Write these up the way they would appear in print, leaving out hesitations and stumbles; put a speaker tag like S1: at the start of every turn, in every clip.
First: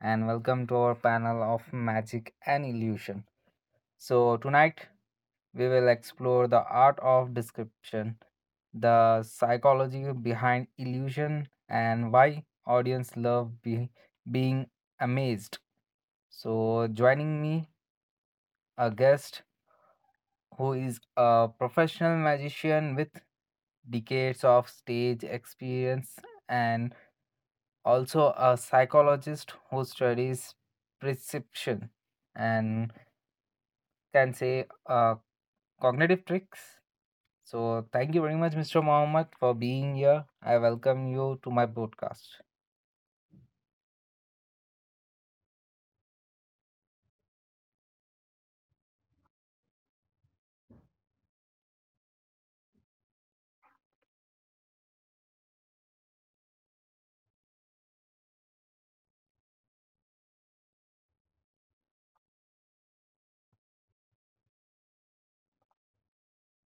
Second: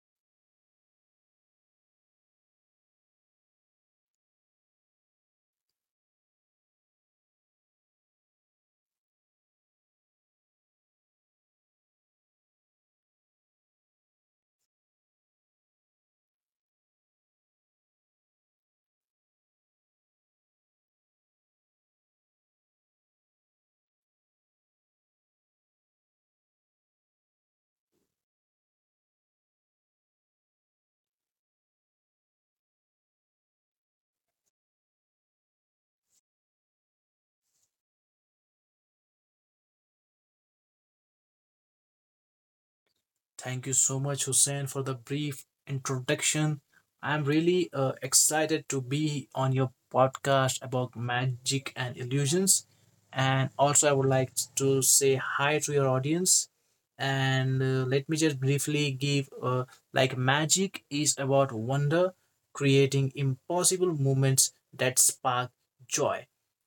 S1: and welcome to our panel of magic and illusion. So tonight we will explore the art of description, the psychology behind illusion, and why audience love being amazed. So, joining me, a guest who is a professional magician with decades of stage experience, and also a psychologist who studies perception and can say cognitive tricks. So, thank you very much, Mr. Mohammed, for being here. I welcome you to my podcast.
S2: Thank you so much, Hussein, for the brief introduction. I'm really excited to be on your podcast about magic and illusions. And also, I would like to say hi to your audience. And let me just briefly give magic is about wonder, creating impossible moments that spark joy.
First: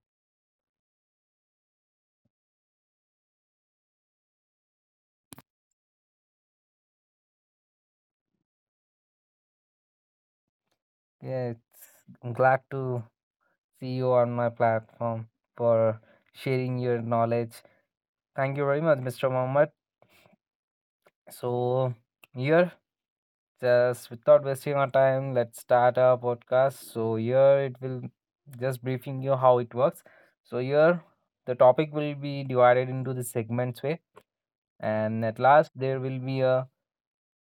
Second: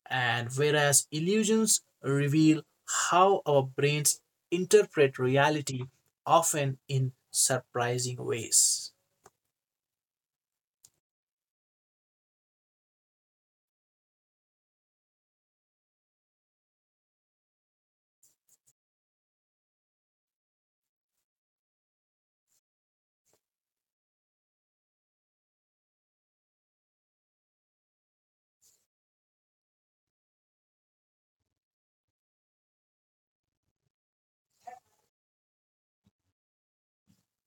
S2: And whereas illusions reveal how our brains interpret reality often in surprising ways.
S1: Yeah, it's, I'm glad to see you on my platform for sharing your knowledge. Thank you very much, Mr. Mohammed. So here, just without wasting our time, let's start our podcast. So here it will just briefing you how it works. So here the topic will be divided into the segments way, and at last there will be a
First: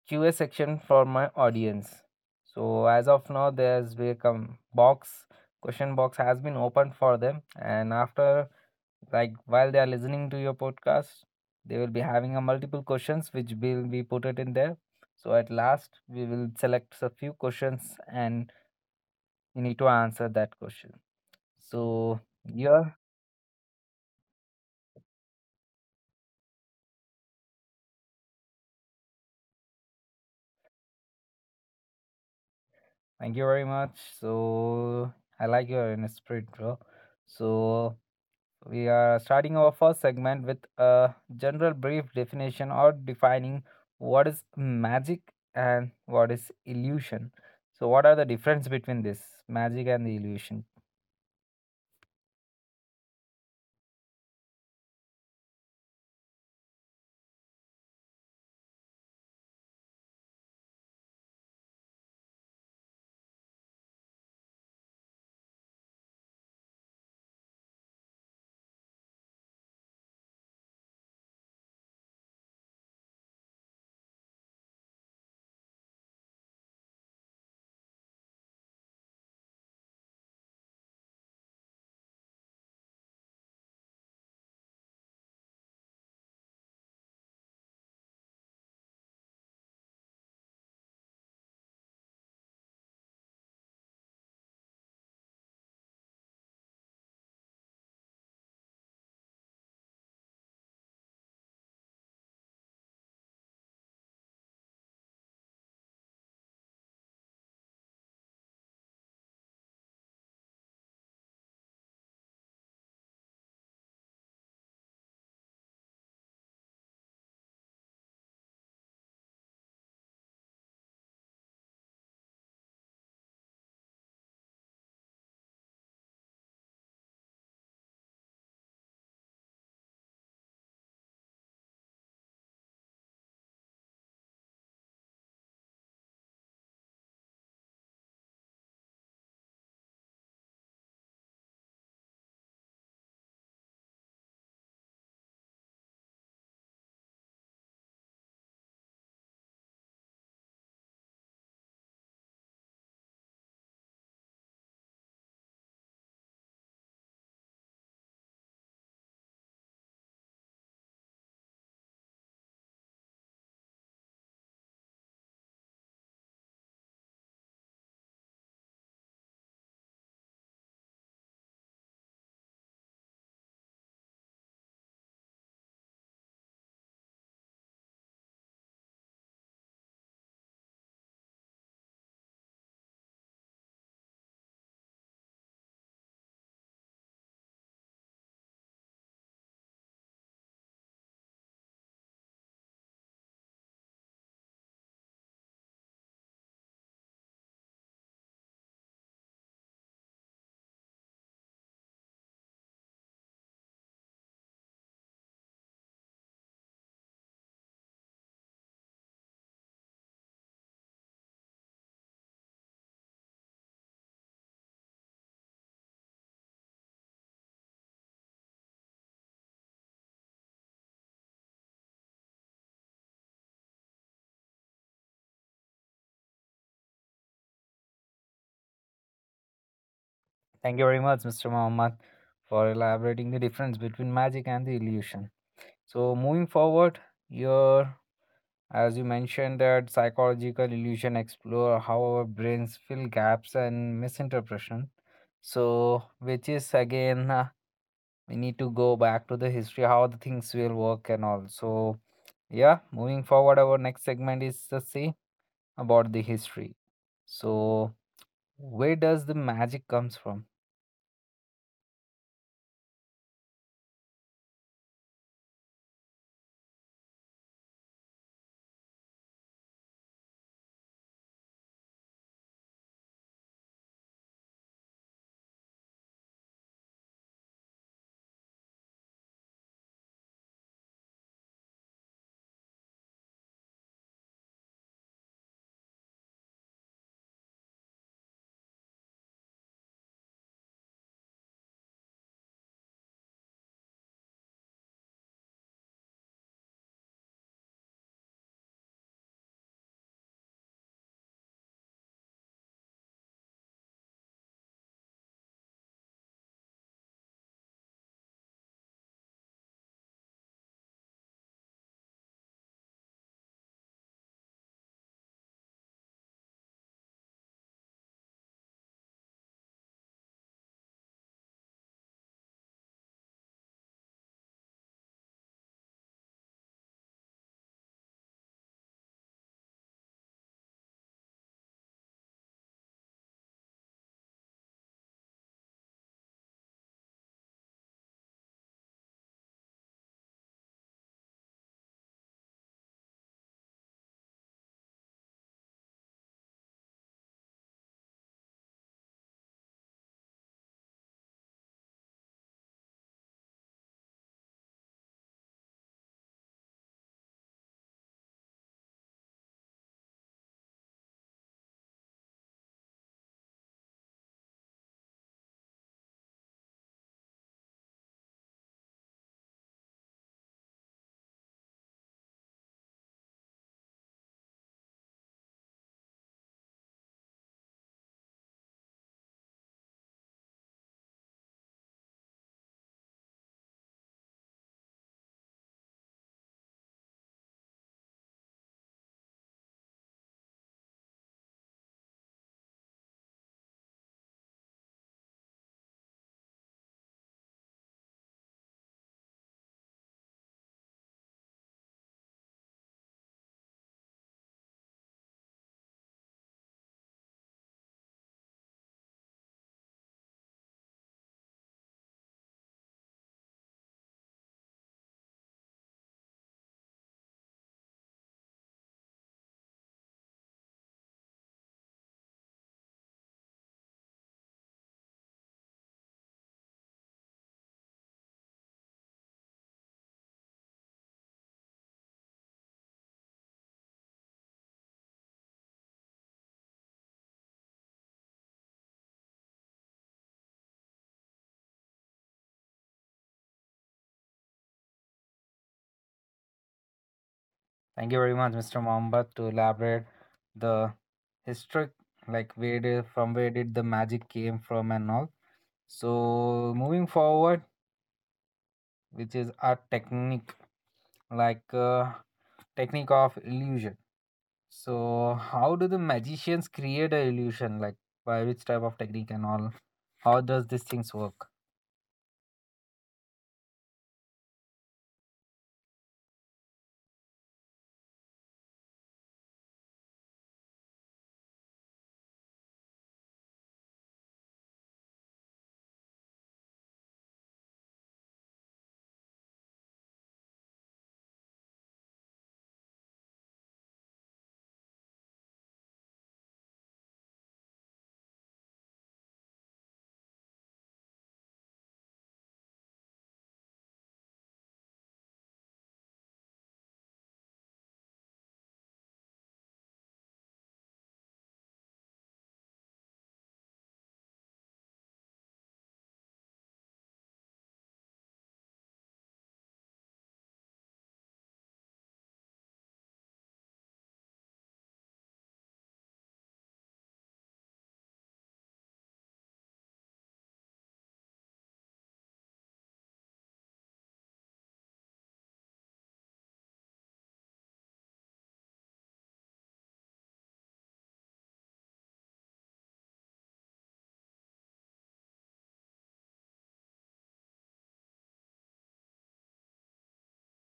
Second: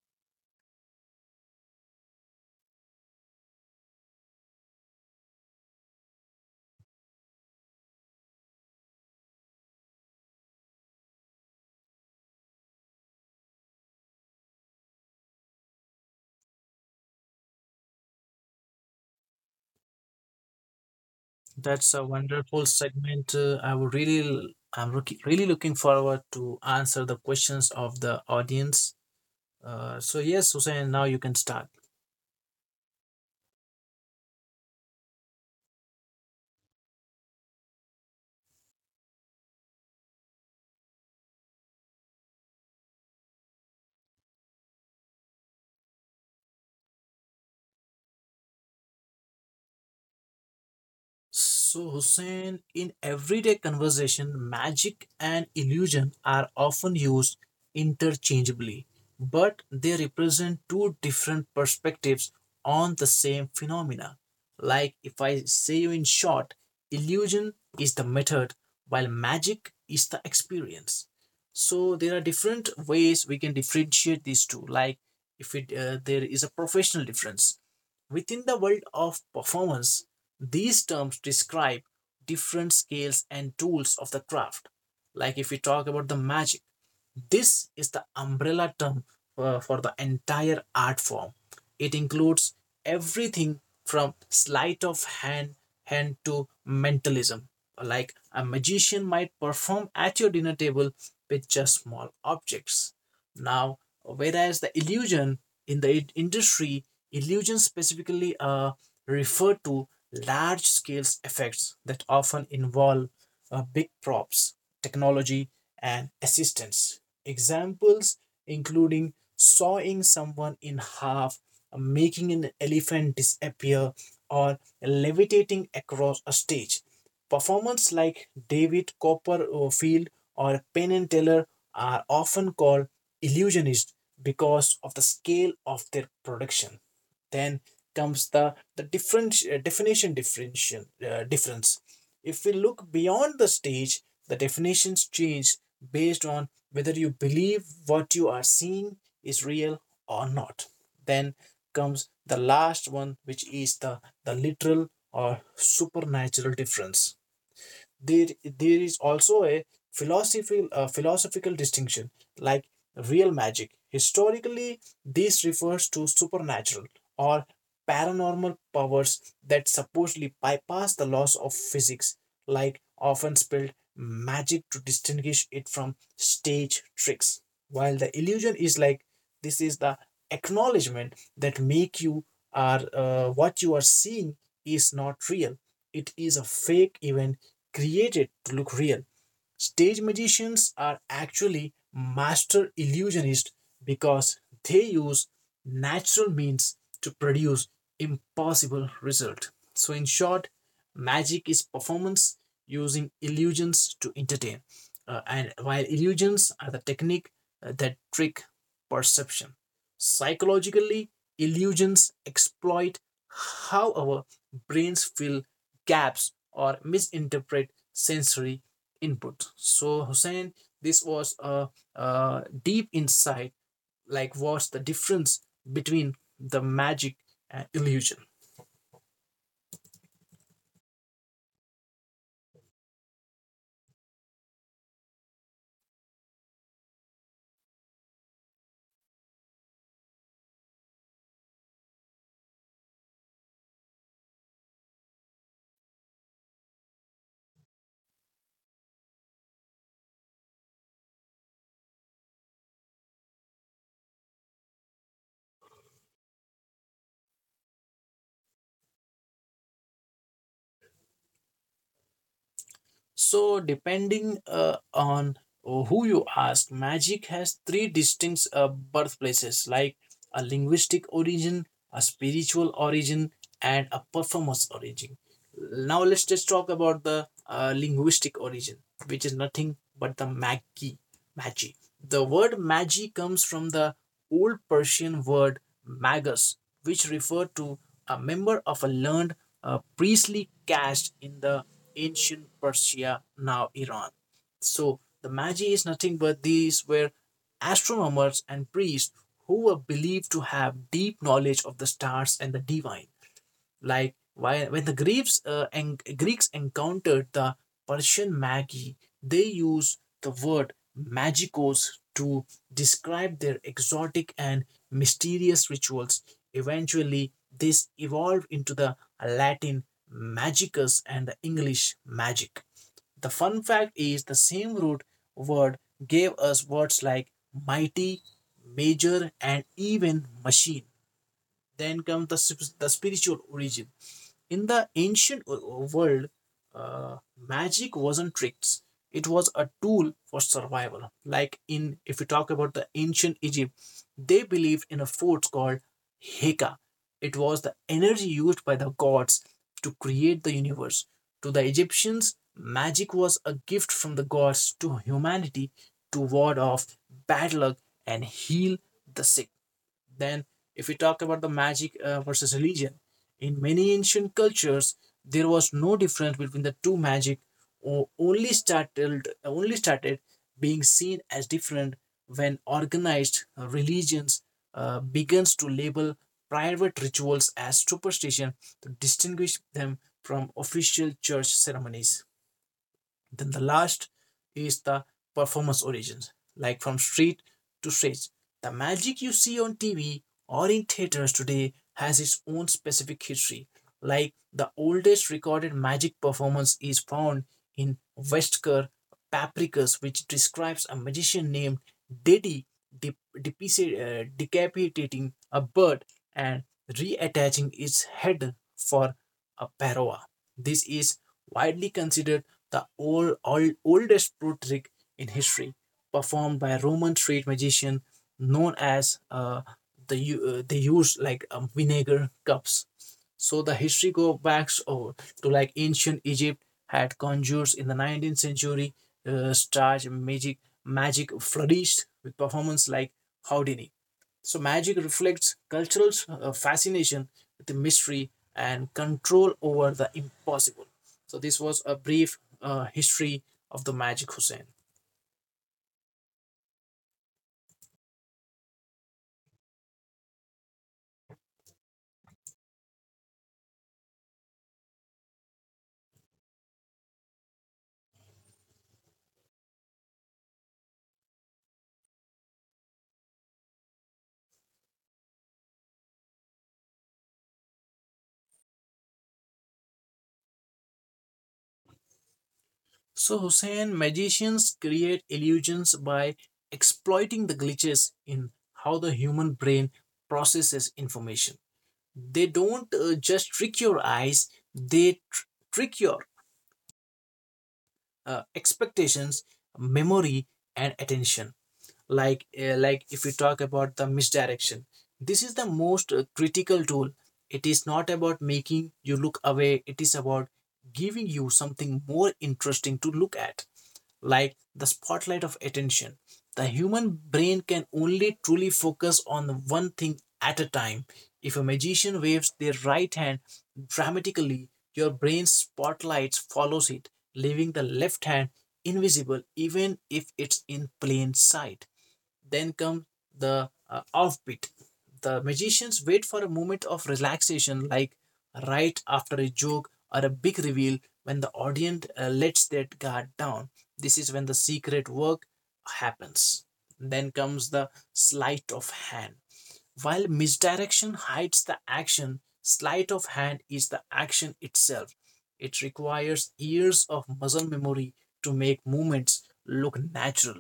S1: Q A section for my audience. So as of now, there's become box, question box has been opened for them, and after, like, while they are listening to your podcast, they will be having a multiple questions which will be put it in there. So at last we will select a few questions and you need to answer that question,
S2: That's a
S1: so
S2: wonderful
S1: yeah.
S2: segment. I would really looking forward to answer the questions of the audience. So yes, Hussein, now you can start.
S1: Thank you very much. So I like your inner spirit, bro. So we are starting our first segment with a general brief definition, or defining what is magic and what is illusion. So what are the difference between this magic and the illusion?
S2: So, Hussein, in everyday conversation, magic and illusion are often used interchangeably, but they represent two different perspectives on the same phenomena. Like if I say you in short, illusion is the method, while magic is the experience. So there are different ways we can differentiate these two. Like if it There is a professional difference within the world of performance, these terms describe different scales and tools of the craft. Like if we talk about the magic, this is the umbrella term for the entire art form. It includes everything from sleight of hand to mentalism. Like a magician might perform at your dinner table with just small objects. Now, whereas the illusion in the industry, illusions specifically refer to large scale effects that often involve big props, technology, and assistance. Examples including sawing someone in half, making an elephant disappear, or levitating across a stage. Performers like David Copperfield or Penn and Teller are often called illusionists because of the scale of their production. Then comes the difference. If we look beyond the stage, the definitions change based on whether you believe what you are seeing is real or not. Then comes the last one, which is the literal or supernatural difference. There is also a philosophical distinction. Like real magic, historically this refers to supernatural or paranormal powers that supposedly bypass the laws of physics, like often spelled magic to distinguish it from stage tricks. While the illusion is like, this is the acknowledgement that make you are what you are seeing is not real, it is a fake event created to look real. Stage magicians are actually master illusionists because they use natural means to produce impossible result. So in short, magic is performance using illusions to entertain. And while illusions are the technique that trick perception. Psychologically, illusions exploit how our brains fill gaps or misinterpret sensory input. So, Hussein, this was a deep insight like what's the difference between the magic and illusion.
S1: Thank you very much, Mr. Mohammed, for elaborating the difference between magic and the illusion. So, moving forward, your, as you mentioned that psychological illusion explore how our brains fill gaps and misinterpretation, so which is again, we need to go back to the history how the things will work and all. So, yeah, moving forward, our next segment is the say about the history. So where does the magic comes from?
S2: So, depending on who you ask, magic has three distinct birthplaces, like a linguistic origin, a spiritual origin, and a performance origin. Now let's just talk about the linguistic origin, which is nothing but the magi. Magi. The word magi comes from the old Persian word magus, which referred to a member of a learned priestly caste in the ancient Persia, now Iran. So the magi is nothing but these were astronomers and priests who were believed to have deep knowledge of the stars and the divine. Like why, when the Greeks encountered the Persian magi, they used the word magicos to describe their exotic and mysterious rituals. Eventually, this evolved into the Latin magicus and the English magic. The fun fact is the same root word gave us words like mighty, major, and even machine. Then comes the spiritual origin. In the ancient world, magic wasn't tricks. It was a tool for survival. If you talk about the ancient Egypt, they believed in a force called Heka. It was the energy used by the gods to create the universe. To the Egyptians, magic was a gift from the gods to humanity to ward off bad luck and heal the sick. Then, if we talk about the magic versus religion, in many ancient cultures, there was no difference between the two magic, or only started being seen as different when organized religions begins to label private rituals as superstition to distinguish them from official church ceremonies. Then the last is the performance origins, like from street to stage. The magic you see on TV or in theaters today has its own specific history. Like the oldest recorded magic performance is found in Westker Papricus, which describes a magician named Diddy decapitating a bird and reattaching its head for a paroa. This is widely considered the oldest pro trick in history, performed by a Roman street magician known as they use like vinegar cups. So the history go back over to like ancient Egypt had conjures in the 19th century. Stage magic flourished with performance like Houdini. So magic reflects cultural fascination with the mystery and control over the impossible. So this was a brief history of the magic, Hussein.
S1: Thank you very much, Mr. Mohammed, to elaborate the history, like where did, from where did the magic came from and all. So moving forward, which is a technique, like uh, technique of illusion. So how do the magicians create a illusion? Like by which type of technique and all? How does these things work?
S2: So Hussein, magicians create illusions by exploiting the glitches in how the human brain processes information. They don't just trick your eyes; they trick your expectations, memory, and attention. Like if we talk about the misdirection, this is the most critical tool. It is not about making you look away, it is about giving you something more interesting to look at, like the spotlight of attention. The human brain can only truly focus on one thing at a time. If a magician waves their right hand dramatically, your brain's spotlight follows it, leaving the left hand invisible even if it's in plain sight. Then come the offbeat. The magicians wait for a moment of relaxation, like right after a joke or a big reveal when the audience lets their guard down. This is when the secret work happens. Then comes the sleight of hand. While misdirection hides the action, sleight of hand is the action itself. It requires years of muscle memory to make movements look natural,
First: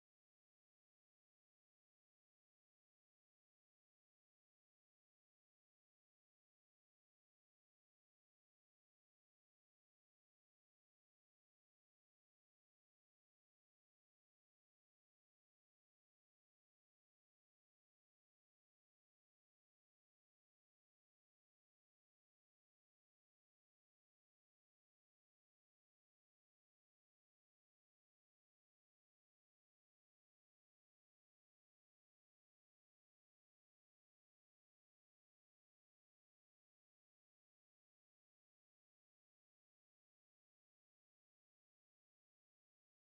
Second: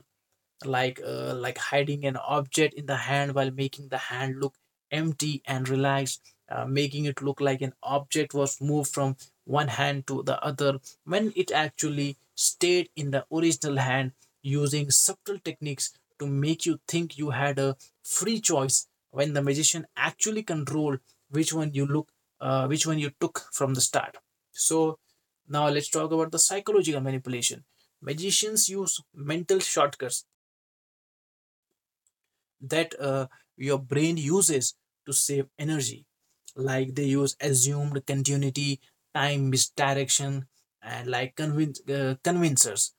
S2: like hiding an object in the hand while making the hand look empty and relaxed, making it look like an object was moved from one hand to the other when it actually stayed in the original hand, using subtle techniques to make you think you had a free choice when the magician actually controlled which one you look which one you took from the start. So now let's talk about the psychological manipulation. Magicians use mental shortcuts that your brain uses to save energy, like they use assumed continuity, time misdirection, and like convincers.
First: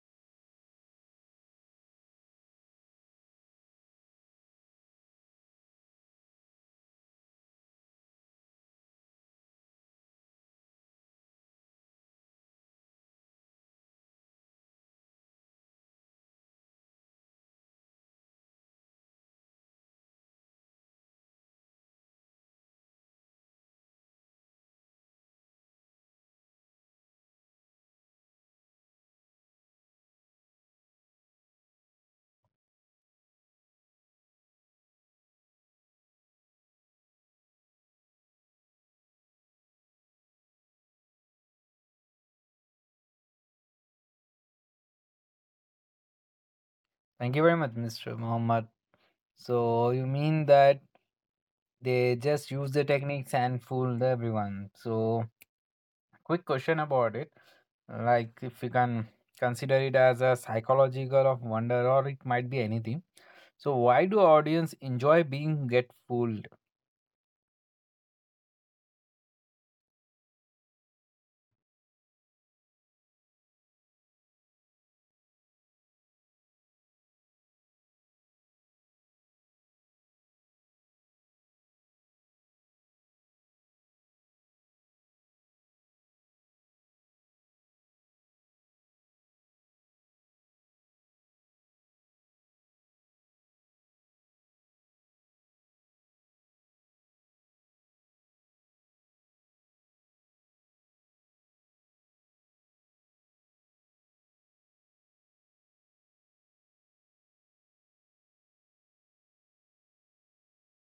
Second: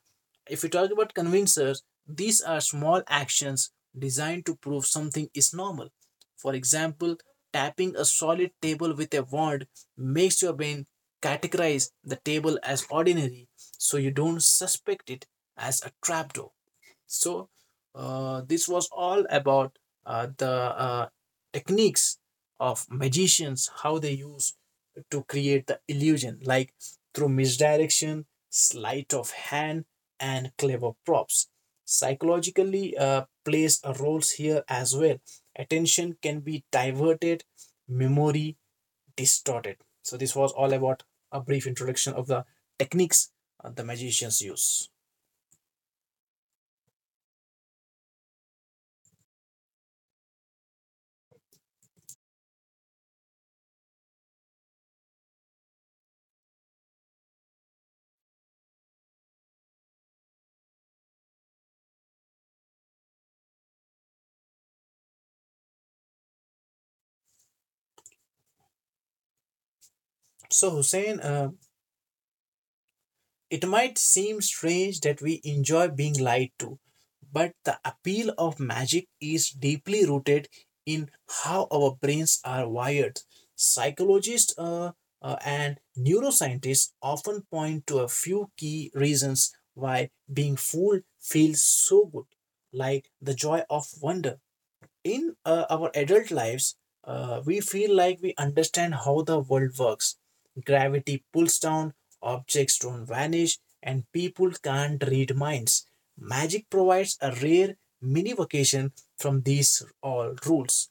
S2: If we talk about convincers, these are small actions designed to prove something is normal. For example, tapping a solid table with a wand makes your brain categorize the table as ordinary so you don't suspect it as a trapdoor. So this was all about the techniques of magicians, how they use to create the illusion, like through misdirection, sleight of hand, and clever props. Psychologically plays a role here as well. Attention can be diverted, memory distorted. So this was all about a brief introduction of the techniques the magicians use.
S1: Thank you very much, Mr. Muhammad. So you mean that they just use the techniques and fooled everyone. So, quick question about it. Like, if you can consider it as a psychological of wonder, or it might be anything. So why do audience enjoy being get fooled?
S2: So Hussein, it might seem strange that we enjoy being lied to, but the appeal of magic is deeply rooted in how our brains are wired. Psychologists and neuroscientists often point to a few key reasons why being fooled feels so good, like the joy of wonder. In our adult lives, we feel like we understand how the world works. Gravity pulls down, objects don't vanish, and people can't read minds. Magic provides a rare mini vacation from these all rules.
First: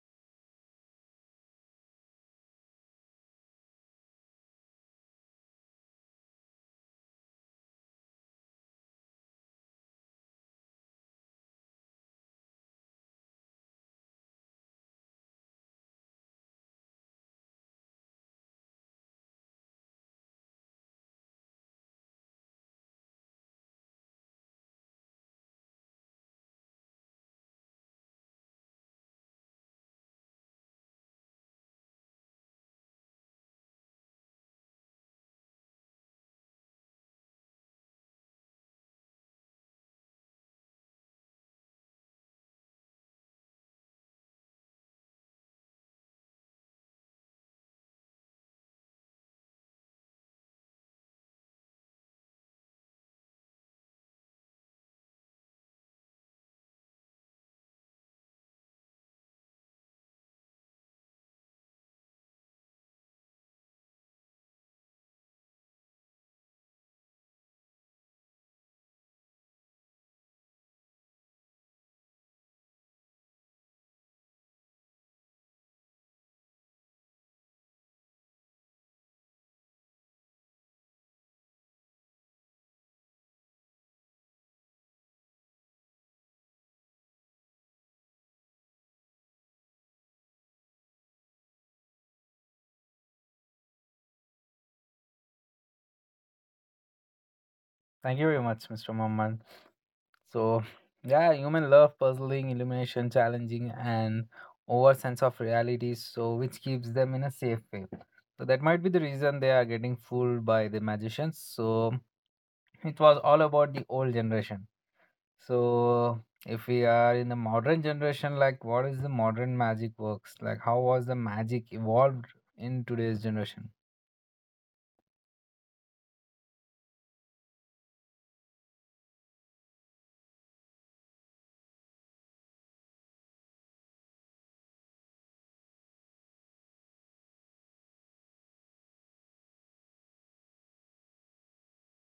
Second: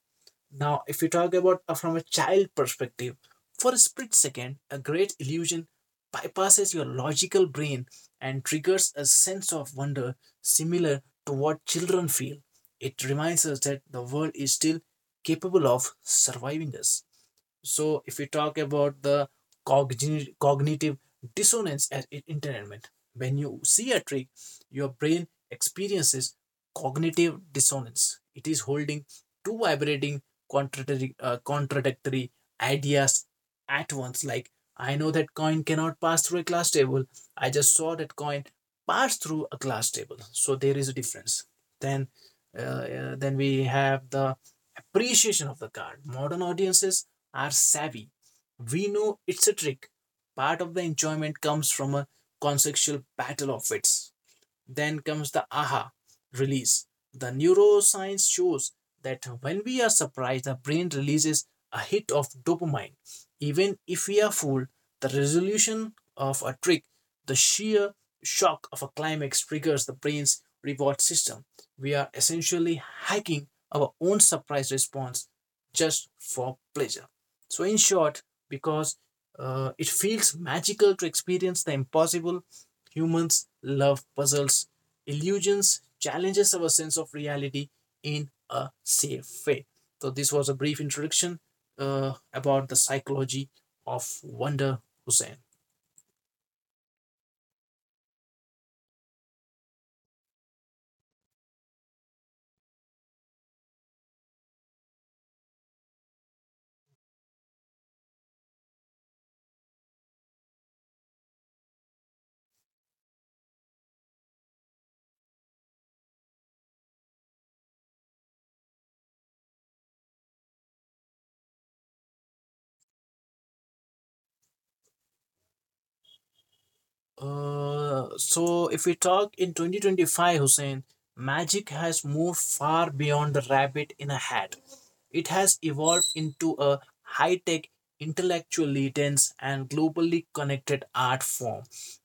S2: Now, if we talk about from a child perspective, for a split second, a great illusion bypasses your logical brain and triggers a sense of wonder similar to what children feel. It reminds us that the world is still capable of surviving us. So if we talk about the cognitive dissonance at entertainment, when you see a trick, your brain experiences cognitive dissonance. It is holding two vibrating contradictory ideas at once, like I know that coin cannot pass through a glass table, I just saw that coin pass through a glass table, so there is a difference. Then uh, uh, then we have the appreciation of the card. Modern audiences are savvy. We know it's a trick. Part of the enjoyment comes from a conceptual battle of wits. Then comes the aha release. The neuroscience shows that when we are surprised, the brain releases a hit of dopamine. Even if we are fooled, the resolution of a trick, the sheer shock of a climax triggers the brain's reward system. We are essentially hacking our own surprise response just for pleasure. So, in short, because it feels magical to experience the impossible. Humans love puzzles, illusions, challenges our sense of reality in a safe way. So, this was a brief introduction about the psychology of wonder, Hussein.
S1: Thank you very much, Mr. Muhammad. So, yeah, human love puzzling, illumination, challenging, and over sense of reality, so which keeps them in a safe way. So that might be the reason they are getting fooled by the magicians. So it was all about the old generation. So if we are in the modern generation, like, what is the modern magic works? Like how was the magic evolved in today's generation?
S2: So if we talk in 2025, Hussein, magic has moved far beyond the rabbit in a hat. It has evolved into a high tech, intellectually dense, and globally connected art form.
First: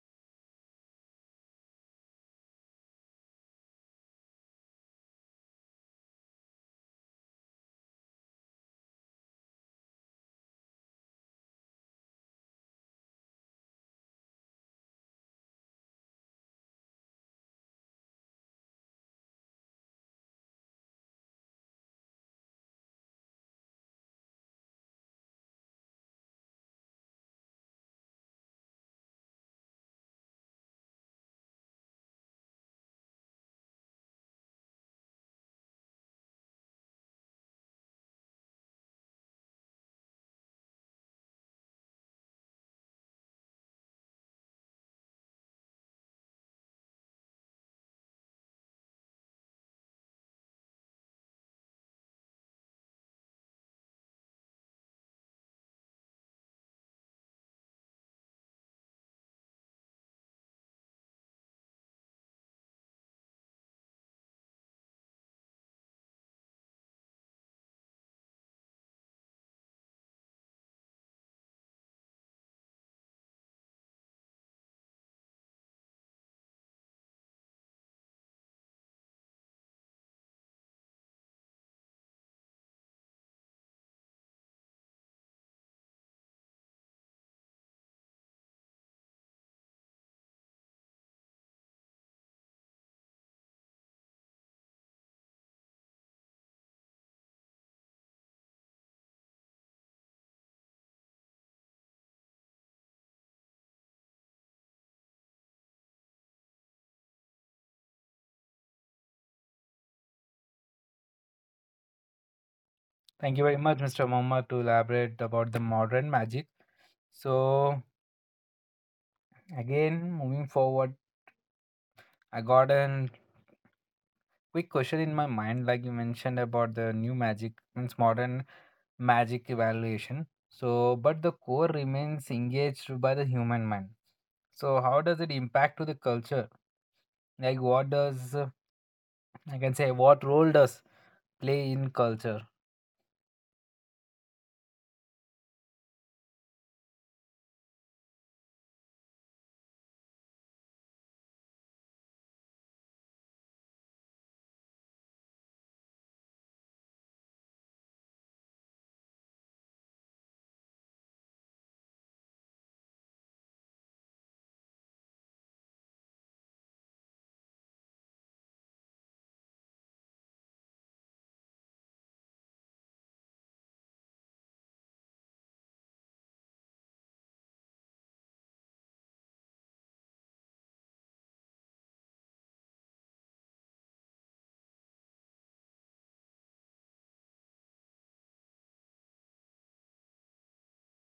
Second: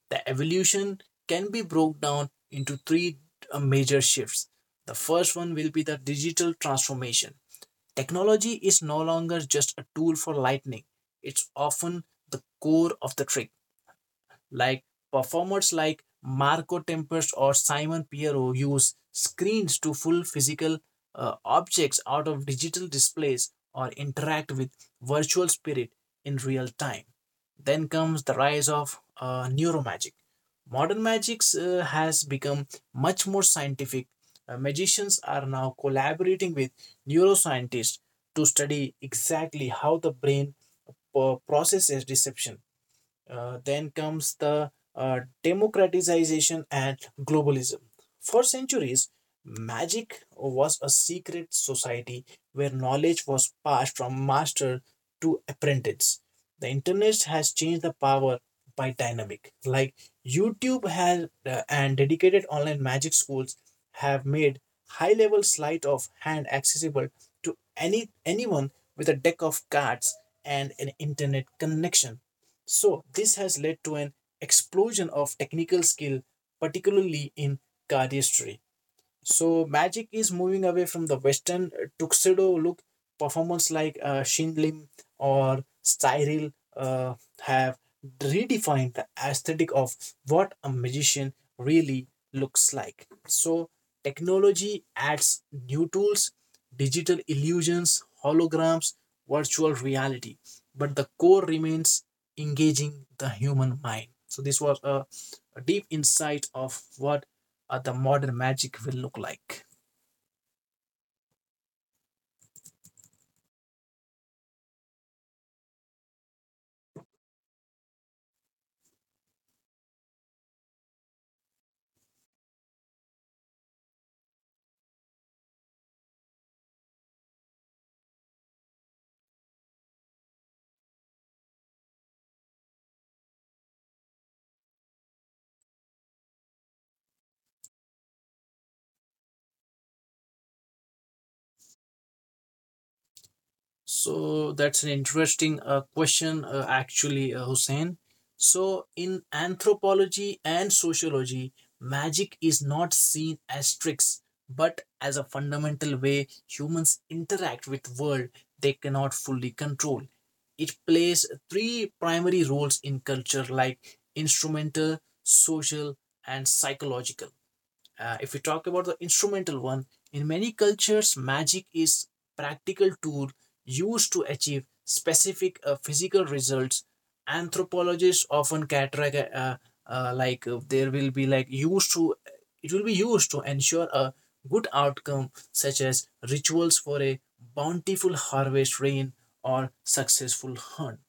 S2: The evolution can be broken down into three major shifts. The first one will be the digital transformation. Technology is no longer just a tool for lightning. It's often the core of the trick, like performers like Marco Tempest or Simon Piero use screens to full physical objects out of digital displays or interact with virtual spirit in real time. Then comes the rise of neuromagic. Modern magic has become much more scientific. Magicians are now collaborating with neuroscientists to study exactly how the brain processes deception. Then comes the democratization and globalism. For centuries, magic was a secret society where knowledge was passed from master to apprentice. The internet has changed the power by dynamic. Like YouTube has and dedicated online magic schools have made high-level sleight of hand accessible to anyone with a deck of cards and an internet connection. So, this has led to an explosion of technical skill, particularly in cardistry. So magic is moving away from the Western tuxedo look. Performance like Shin Lim or Cyril uh, have redefined the aesthetic of what a magician really looks like. So technology adds new tools, digital illusions, holograms, virtual reality, but the core remains engaging the human mind. So this was a deep insight of what the modern magic will look like.
S1: Thank you very much, Mr. Mohammed, to elaborate about the modern magic. So, again, moving forward, I got an quick question in my mind, like you mentioned about the new magic, means modern magic evaluation. So, but the core remains engaged by the human mind. So how does it impact to the culture? Like, what does I can say? What role does play in culture?
S2: So that's an interesting question, actually, Hussein. So in anthropology and sociology, magic is not seen as tricks, but as a fundamental way humans interact with world they cannot fully control. It plays three primary roles in culture, like instrumental, social, and psychological. If we talk about the instrumental one, in many cultures, magic is practical tool used to achieve specific physical results. Anthropologists often characterize, like, there will be, like, used to it will be used to ensure a good outcome, such as rituals for a bountiful harvest rain or successful hunt.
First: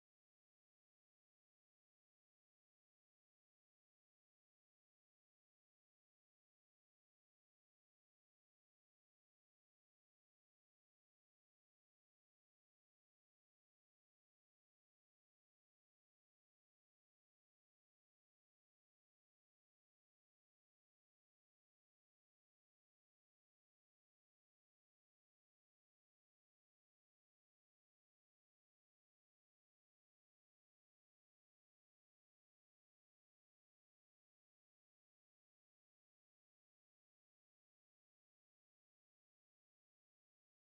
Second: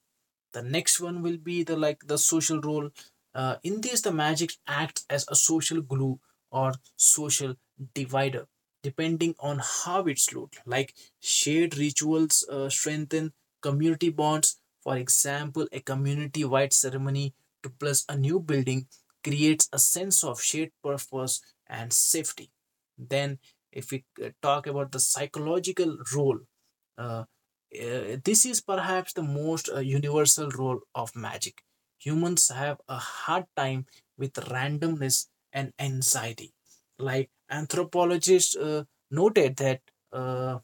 S2: The next one will be the social role. In this, the magic acts as a social glue or social divider, depending on how it's looked like. Shared rituals strengthen community bonds. For example, a community wide ceremony to plus a new building creates a sense of shared purpose and safety. Then, if we talk about the psychological role. Uh, uh, this is perhaps the most universal role of magic. Humans have a hard time with randomness and anxiety. Like anthropologists noted that uh,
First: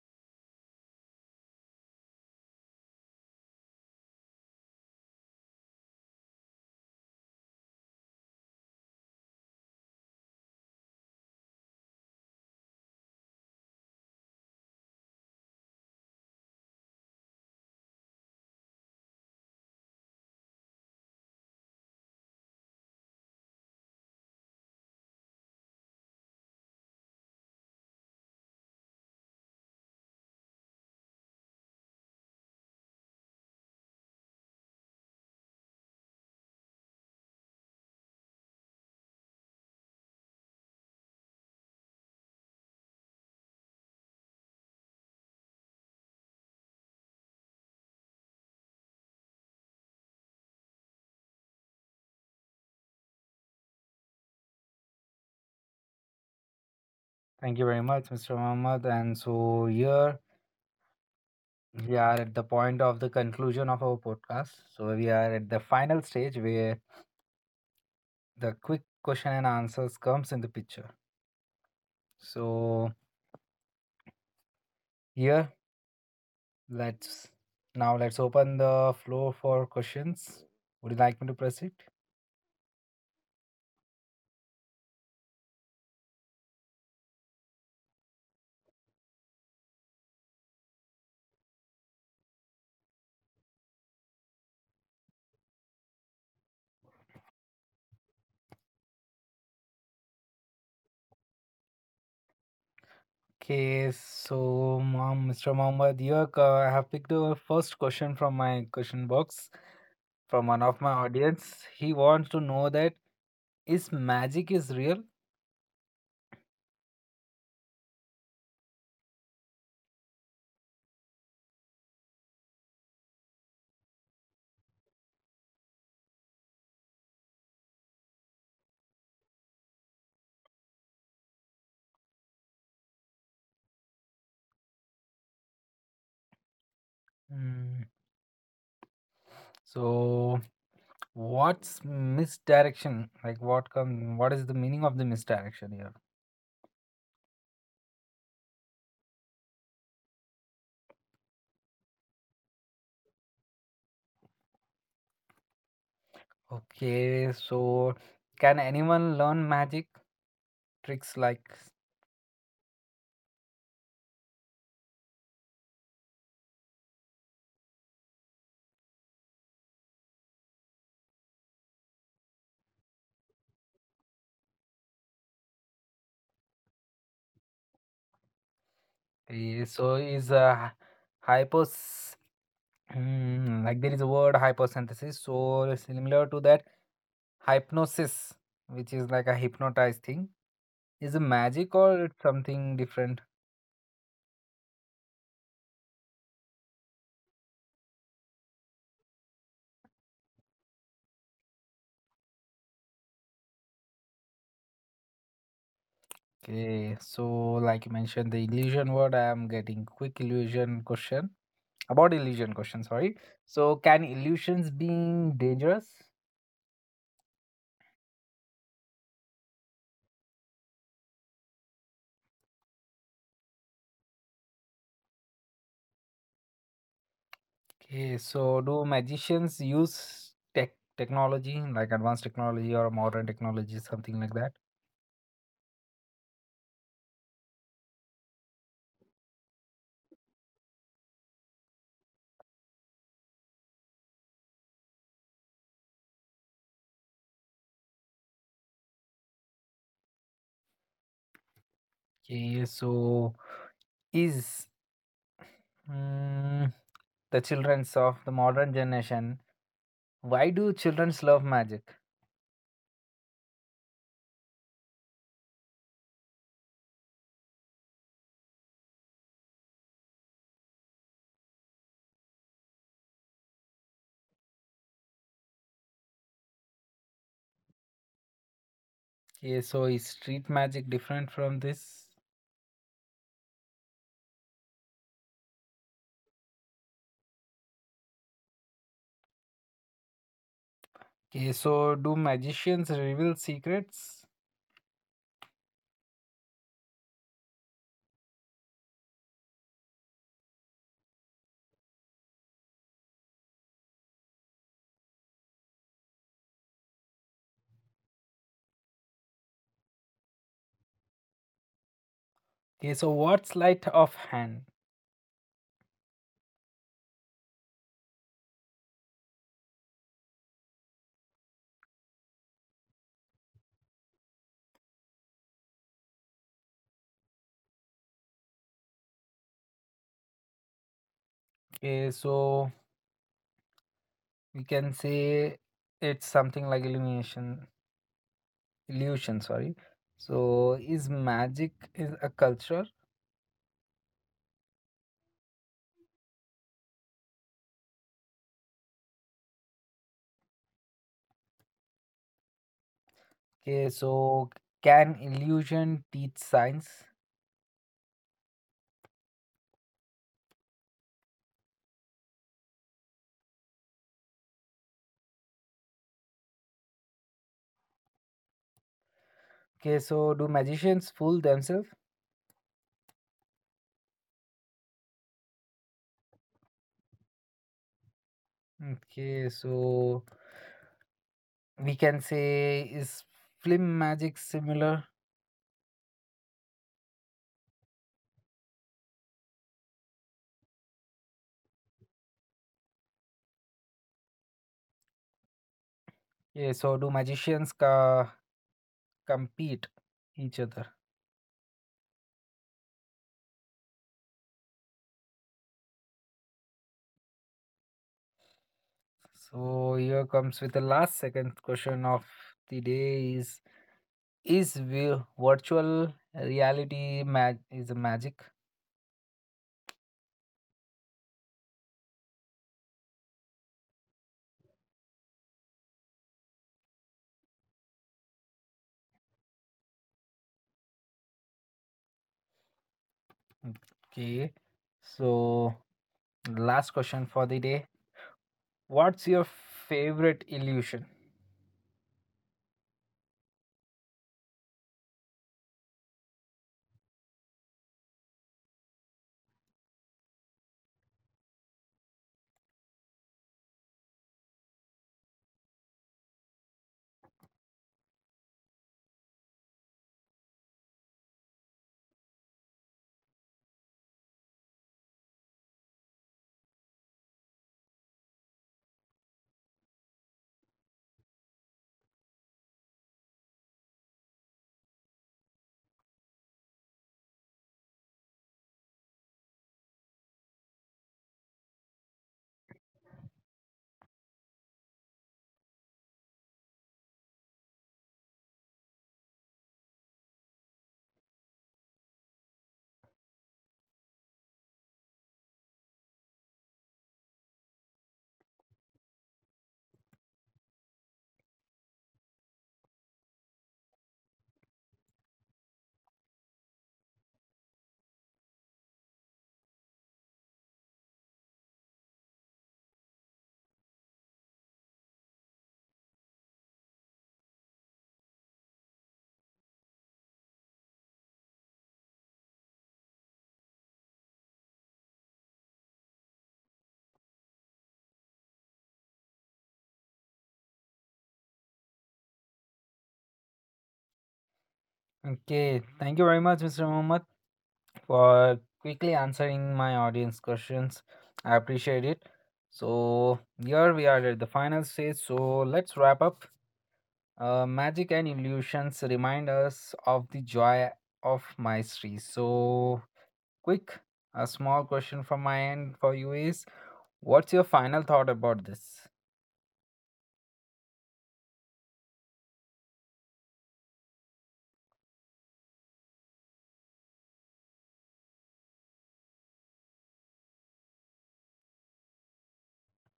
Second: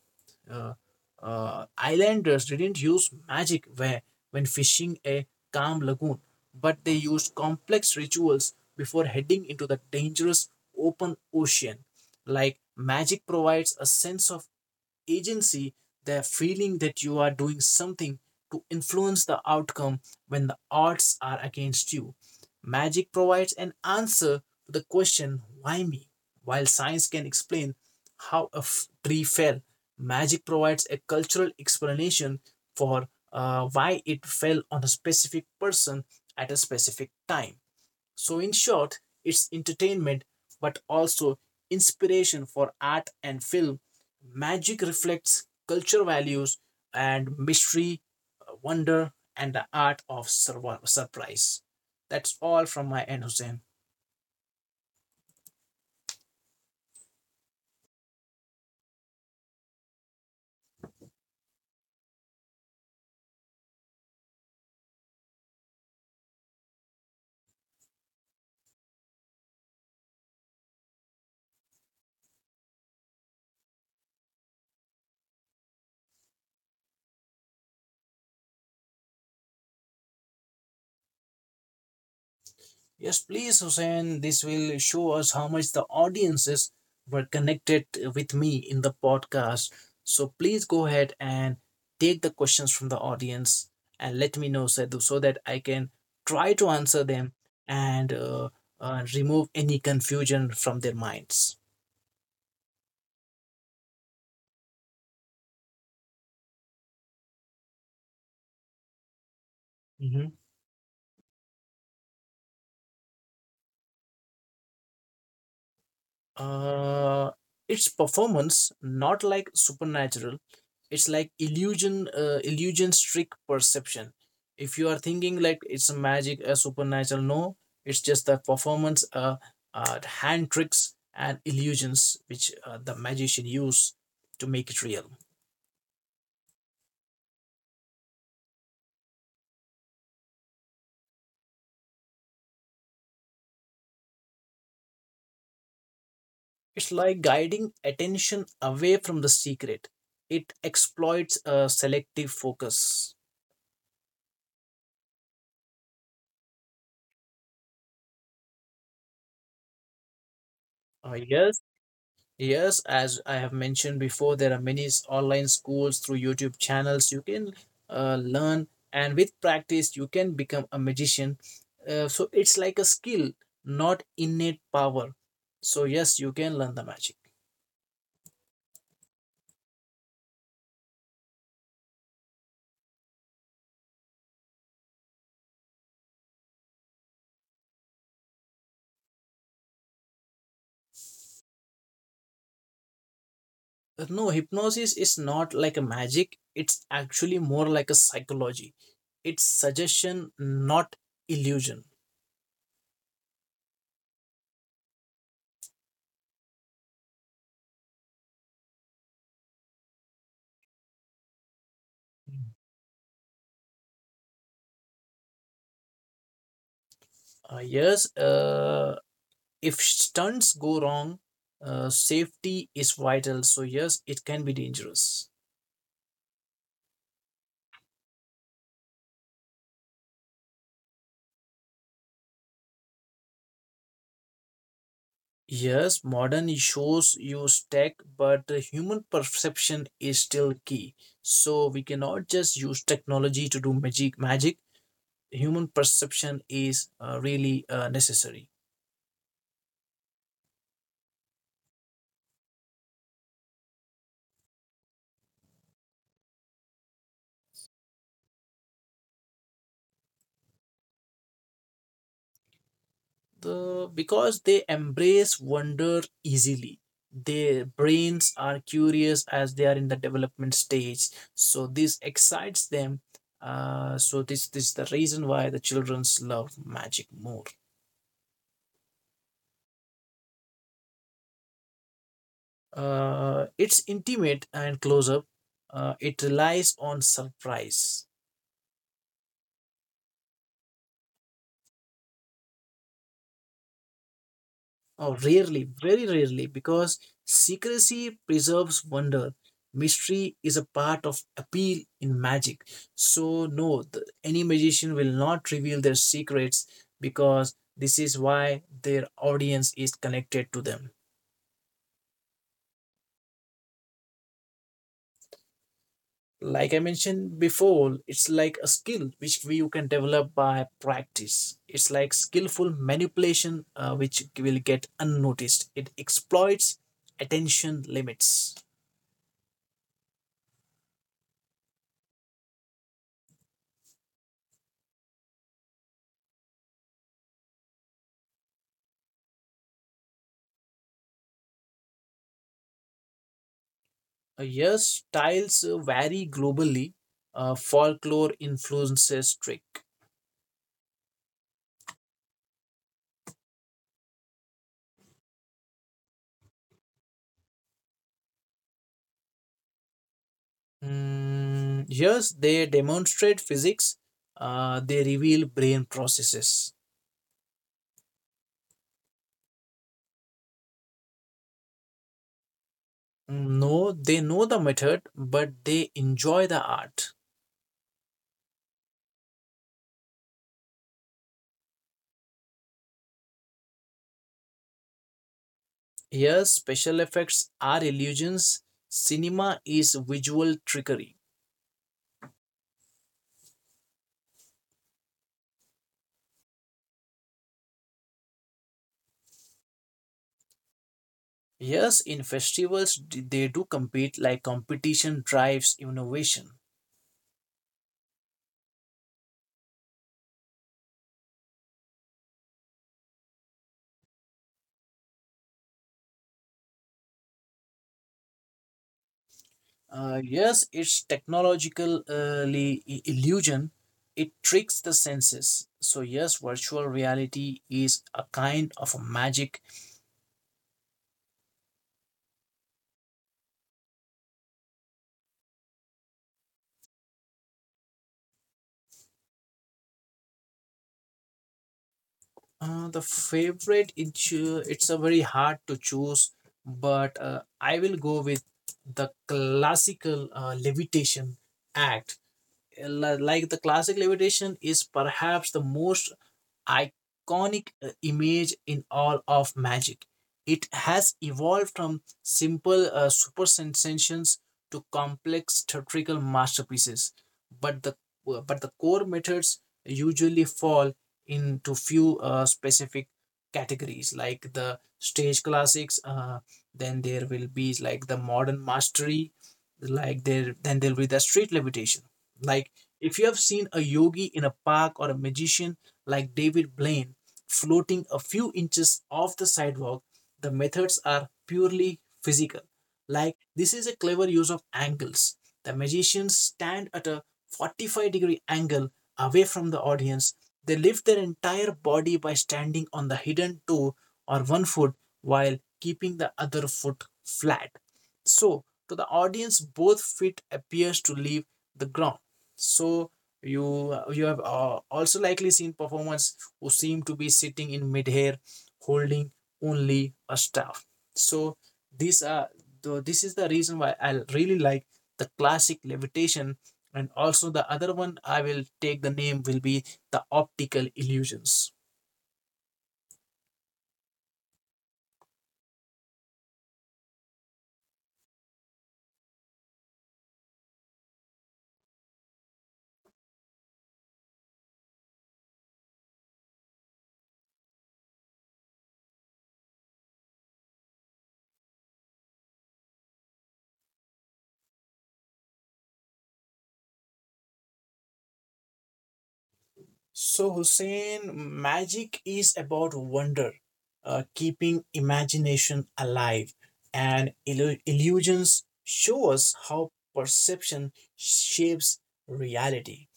S2: uh, islanders didn't use magic when fishing a calm lagoon, but they used complex rituals before heading into the dangerous open ocean. Like magic provides a sense of agency, the feeling that you are doing something to influence the outcome when the odds are against you. Magic provides an answer to the question, why me? While science can explain how a tree fell, magic provides a cultural explanation for why it fell on a specific person at a specific time. So, in short, it's entertainment but also inspiration for art and film. Magic reflects culture values and mystery, wonder, and the art of surprise. That's all from my end, Hussein.
S1: Thank you very much, Mr. Mohammed. And so here we are at the point of the conclusion of our podcast. So we are at the final stage where the quick question and answers comes in the picture. So, yeah, let's, now let's open the floor for questions. Would you like me to proceed?
S2: Yes, please, Hussein. This will show us how much the audiences were connected with me in the podcast. So please go ahead and take the questions from the audience and let me know Sadhu, so that I can try to answer them and remove any confusion from their minds.
S1: Okay, so Mom, Mr. Mohammed, here I have picked the first question from my question box
S2: Mhm.
S1: from one of my audience. He wants to know that, is magic is real?
S2: uh it's performance, not like supernatural. It's like illusion, illusion trick, perception. If you are thinking like it's a magic, a supernatural, no, it's just the performance. The hand tricks and illusions which the magician use to make it real.
S1: Mm. So what's misdirection? Like, what come, what is the meaning of the misdirection here?
S2: It's like guiding attention away from the secret. It exploits selective focus.
S1: Okay, so can anyone learn magic tricks,
S2: uh,
S1: like?
S2: yes Yes, as I have mentioned before, there are many online schools through YouTube channels. You can learn, and with practice, you can become a magician. So it's like a skill, not innate power. So, yes, you can learn the magic.
S1: Ye- So is hypos Hmm, like there is a word hyposynthesis. So similar to that, hypnosis, which is like a hypnotized thing, is a magic or it's something different?
S2: No, hypnosis is not like a magic. It's actually more like a psychology. It's suggestion, not illusion.
S1: Okay, so like you mentioned the illusion word, I am getting quick illusion question. Sorry. So can illusions be dangerous?
S2: Yes, if stunts go wrong, safety is vital. So, yes, it can be dangerous.
S1: Okay, so do magicians use technology, like advanced technology or modern technology, something like that?
S2: Yes, modern shows use tech, but the human perception is still key. So, we cannot just use technology to do magic. Magic, human perception is really necessary.
S1: Okay, so is, mm, the children's of the modern generation, why do children's love magic?
S2: The because they embrace wonder easily. Their brains are curious as they are in the development stage, so this excites them. So this is the reason why the childrens love magic more.
S1: Okay, so is street magic different from this?
S2: It's intimate and close up. It relies on surprise.
S1: Okay, so do magicians reveal secrets?
S2: Oh, rarely, very rarely, because secrecy preserves wonder. Mystery is a part of appeal in magic. So, no, any magician will not reveal their secrets, because this is why their audience is connected to them.
S1: Okay, so what's sleight of hand?
S2: Like I mentioned before, it's like a skill which you can develop by practice. It's like skillful manipulation, which will get unnoticed. It exploits attention limits.
S1: Okay, so we can say it's something like illumination, illusion, sorry. So is magic is a culture?
S2: Yes, styles vary globally. Folklore influences trick.
S1: Okay, so can illusion teach science?
S2: Mm, yes, they demonstrate physics. They reveal brain processes.
S1: Okay, so do magicians fool themselves?
S2: Mm, no, they know the method, but they enjoy the art.
S1: Okay, so we can say, is film magic similar?
S2: Yes, special effects are illusions. Cinema is visual trickery.
S1: Okay, so do magicians compete each other?
S2: Yes, in festivals, they do compete, like competition drives innovation.
S1: So here comes with the last second question of the day is, virtual reality mag is a magic?
S2: Yes, it's technological, illusion. It tricks the senses. So yes, virtual reality is a kind of a magic.
S1: Okay, so last question for the day. What's your favorite illusion?
S2: The favorite, it's a very hard to choose, but I will go with the classical levitation act. Like the classic levitation is perhaps the most iconic image in all of magic. It has evolved from simple super sensations to complex theatrical masterpieces, but the core methods usually fall into few specific categories, like the stage classics. Then there will be, like, the modern mastery. Like, there then there'll be the street levitation. Like if you have seen a yogi in a park or a magician like David Blaine floating a few inches off the sidewalk, the methods are purely physical. Like this is a clever use of angles. The magicians stand at a 45-degree angle away from the audience. They lift their entire body by standing on the hidden toe or one foot while keeping the other foot flat. So, to the audience, both feet appears to leave the ground. So, you have also likely seen performers who seem to be sitting in midair holding only a staff. So these are this is the reason why I really like the classic levitation, and also the other one I will take the name will be the optical illusions.
S1: Okay, thank you very much, Mr. Mohammed, for quickly answering my audience questions. I appreciate it. So here we are at the final stage. So let's wrap up. Magic and illusions remind us of the joy of mastery. So quick, a small question from my end for you is, what's your final thought about this?
S2: So, Hussein, magic is about wonder, keeping imagination alive, and illusions show us how perception shapes reality.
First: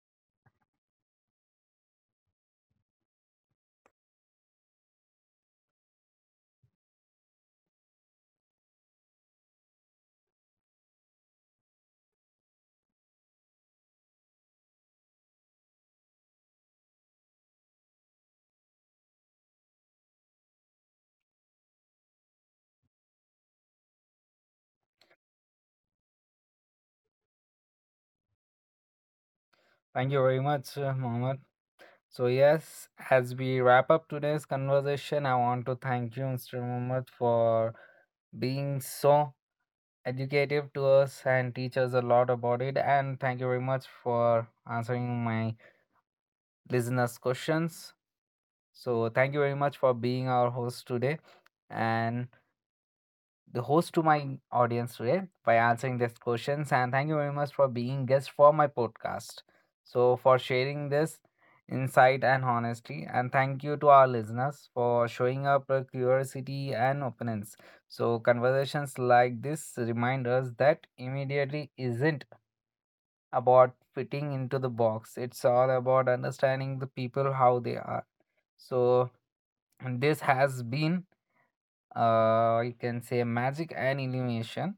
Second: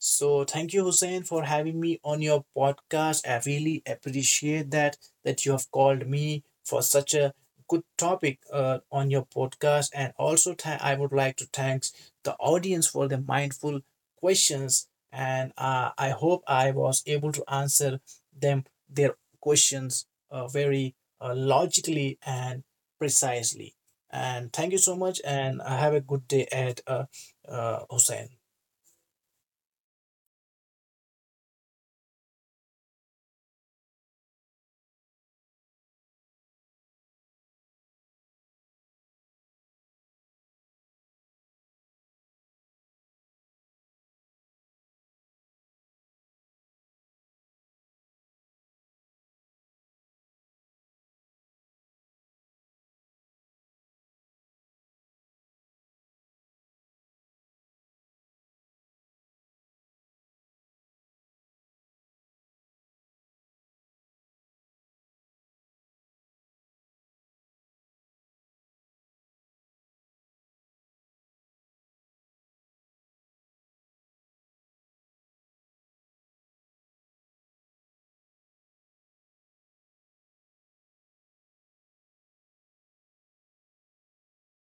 S2: So, thank you, Hussein, for having me on your podcast. I really appreciate that you have called me for such a good topic on your podcast, and also I would like to thank the audience for the mindful questions, and I hope I was able to answer them their questions very logically and precisely, and thank you so much, and have a good day at Hussain.
S1: Thank you very much, Mohammed. So yes, as we wrap up today's conversation, I want to thank you, Mr. Mohammed, for being so educative to us and teach us a lot about it. And thank you very much for answering my listeners' questions. So thank you very much for being our host today, and the host to my audience today by answering these questions. And thank you very much for being guest for my podcast. So, for sharing this insight and honesty. And thank you to our listeners for showing up curiosity and openness. So conversations like this remind us that immediately isn't about fitting into the box. It's all about understanding the people how they are. So this has been, you can say, magic and illumination.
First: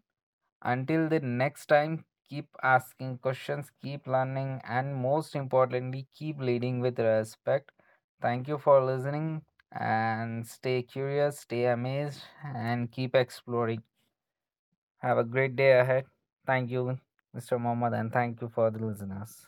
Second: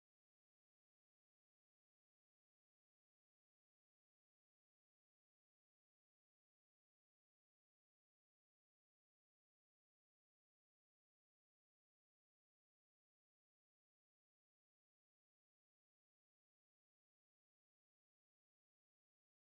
S1: Until the next time, keep asking questions, keep learning, and most importantly, keep leading with respect. Thank you for listening, and stay curious, stay amazed, and keep exploring. Have a great day ahead. Thank you, Mr. Mohammed, and thank you for the listeners.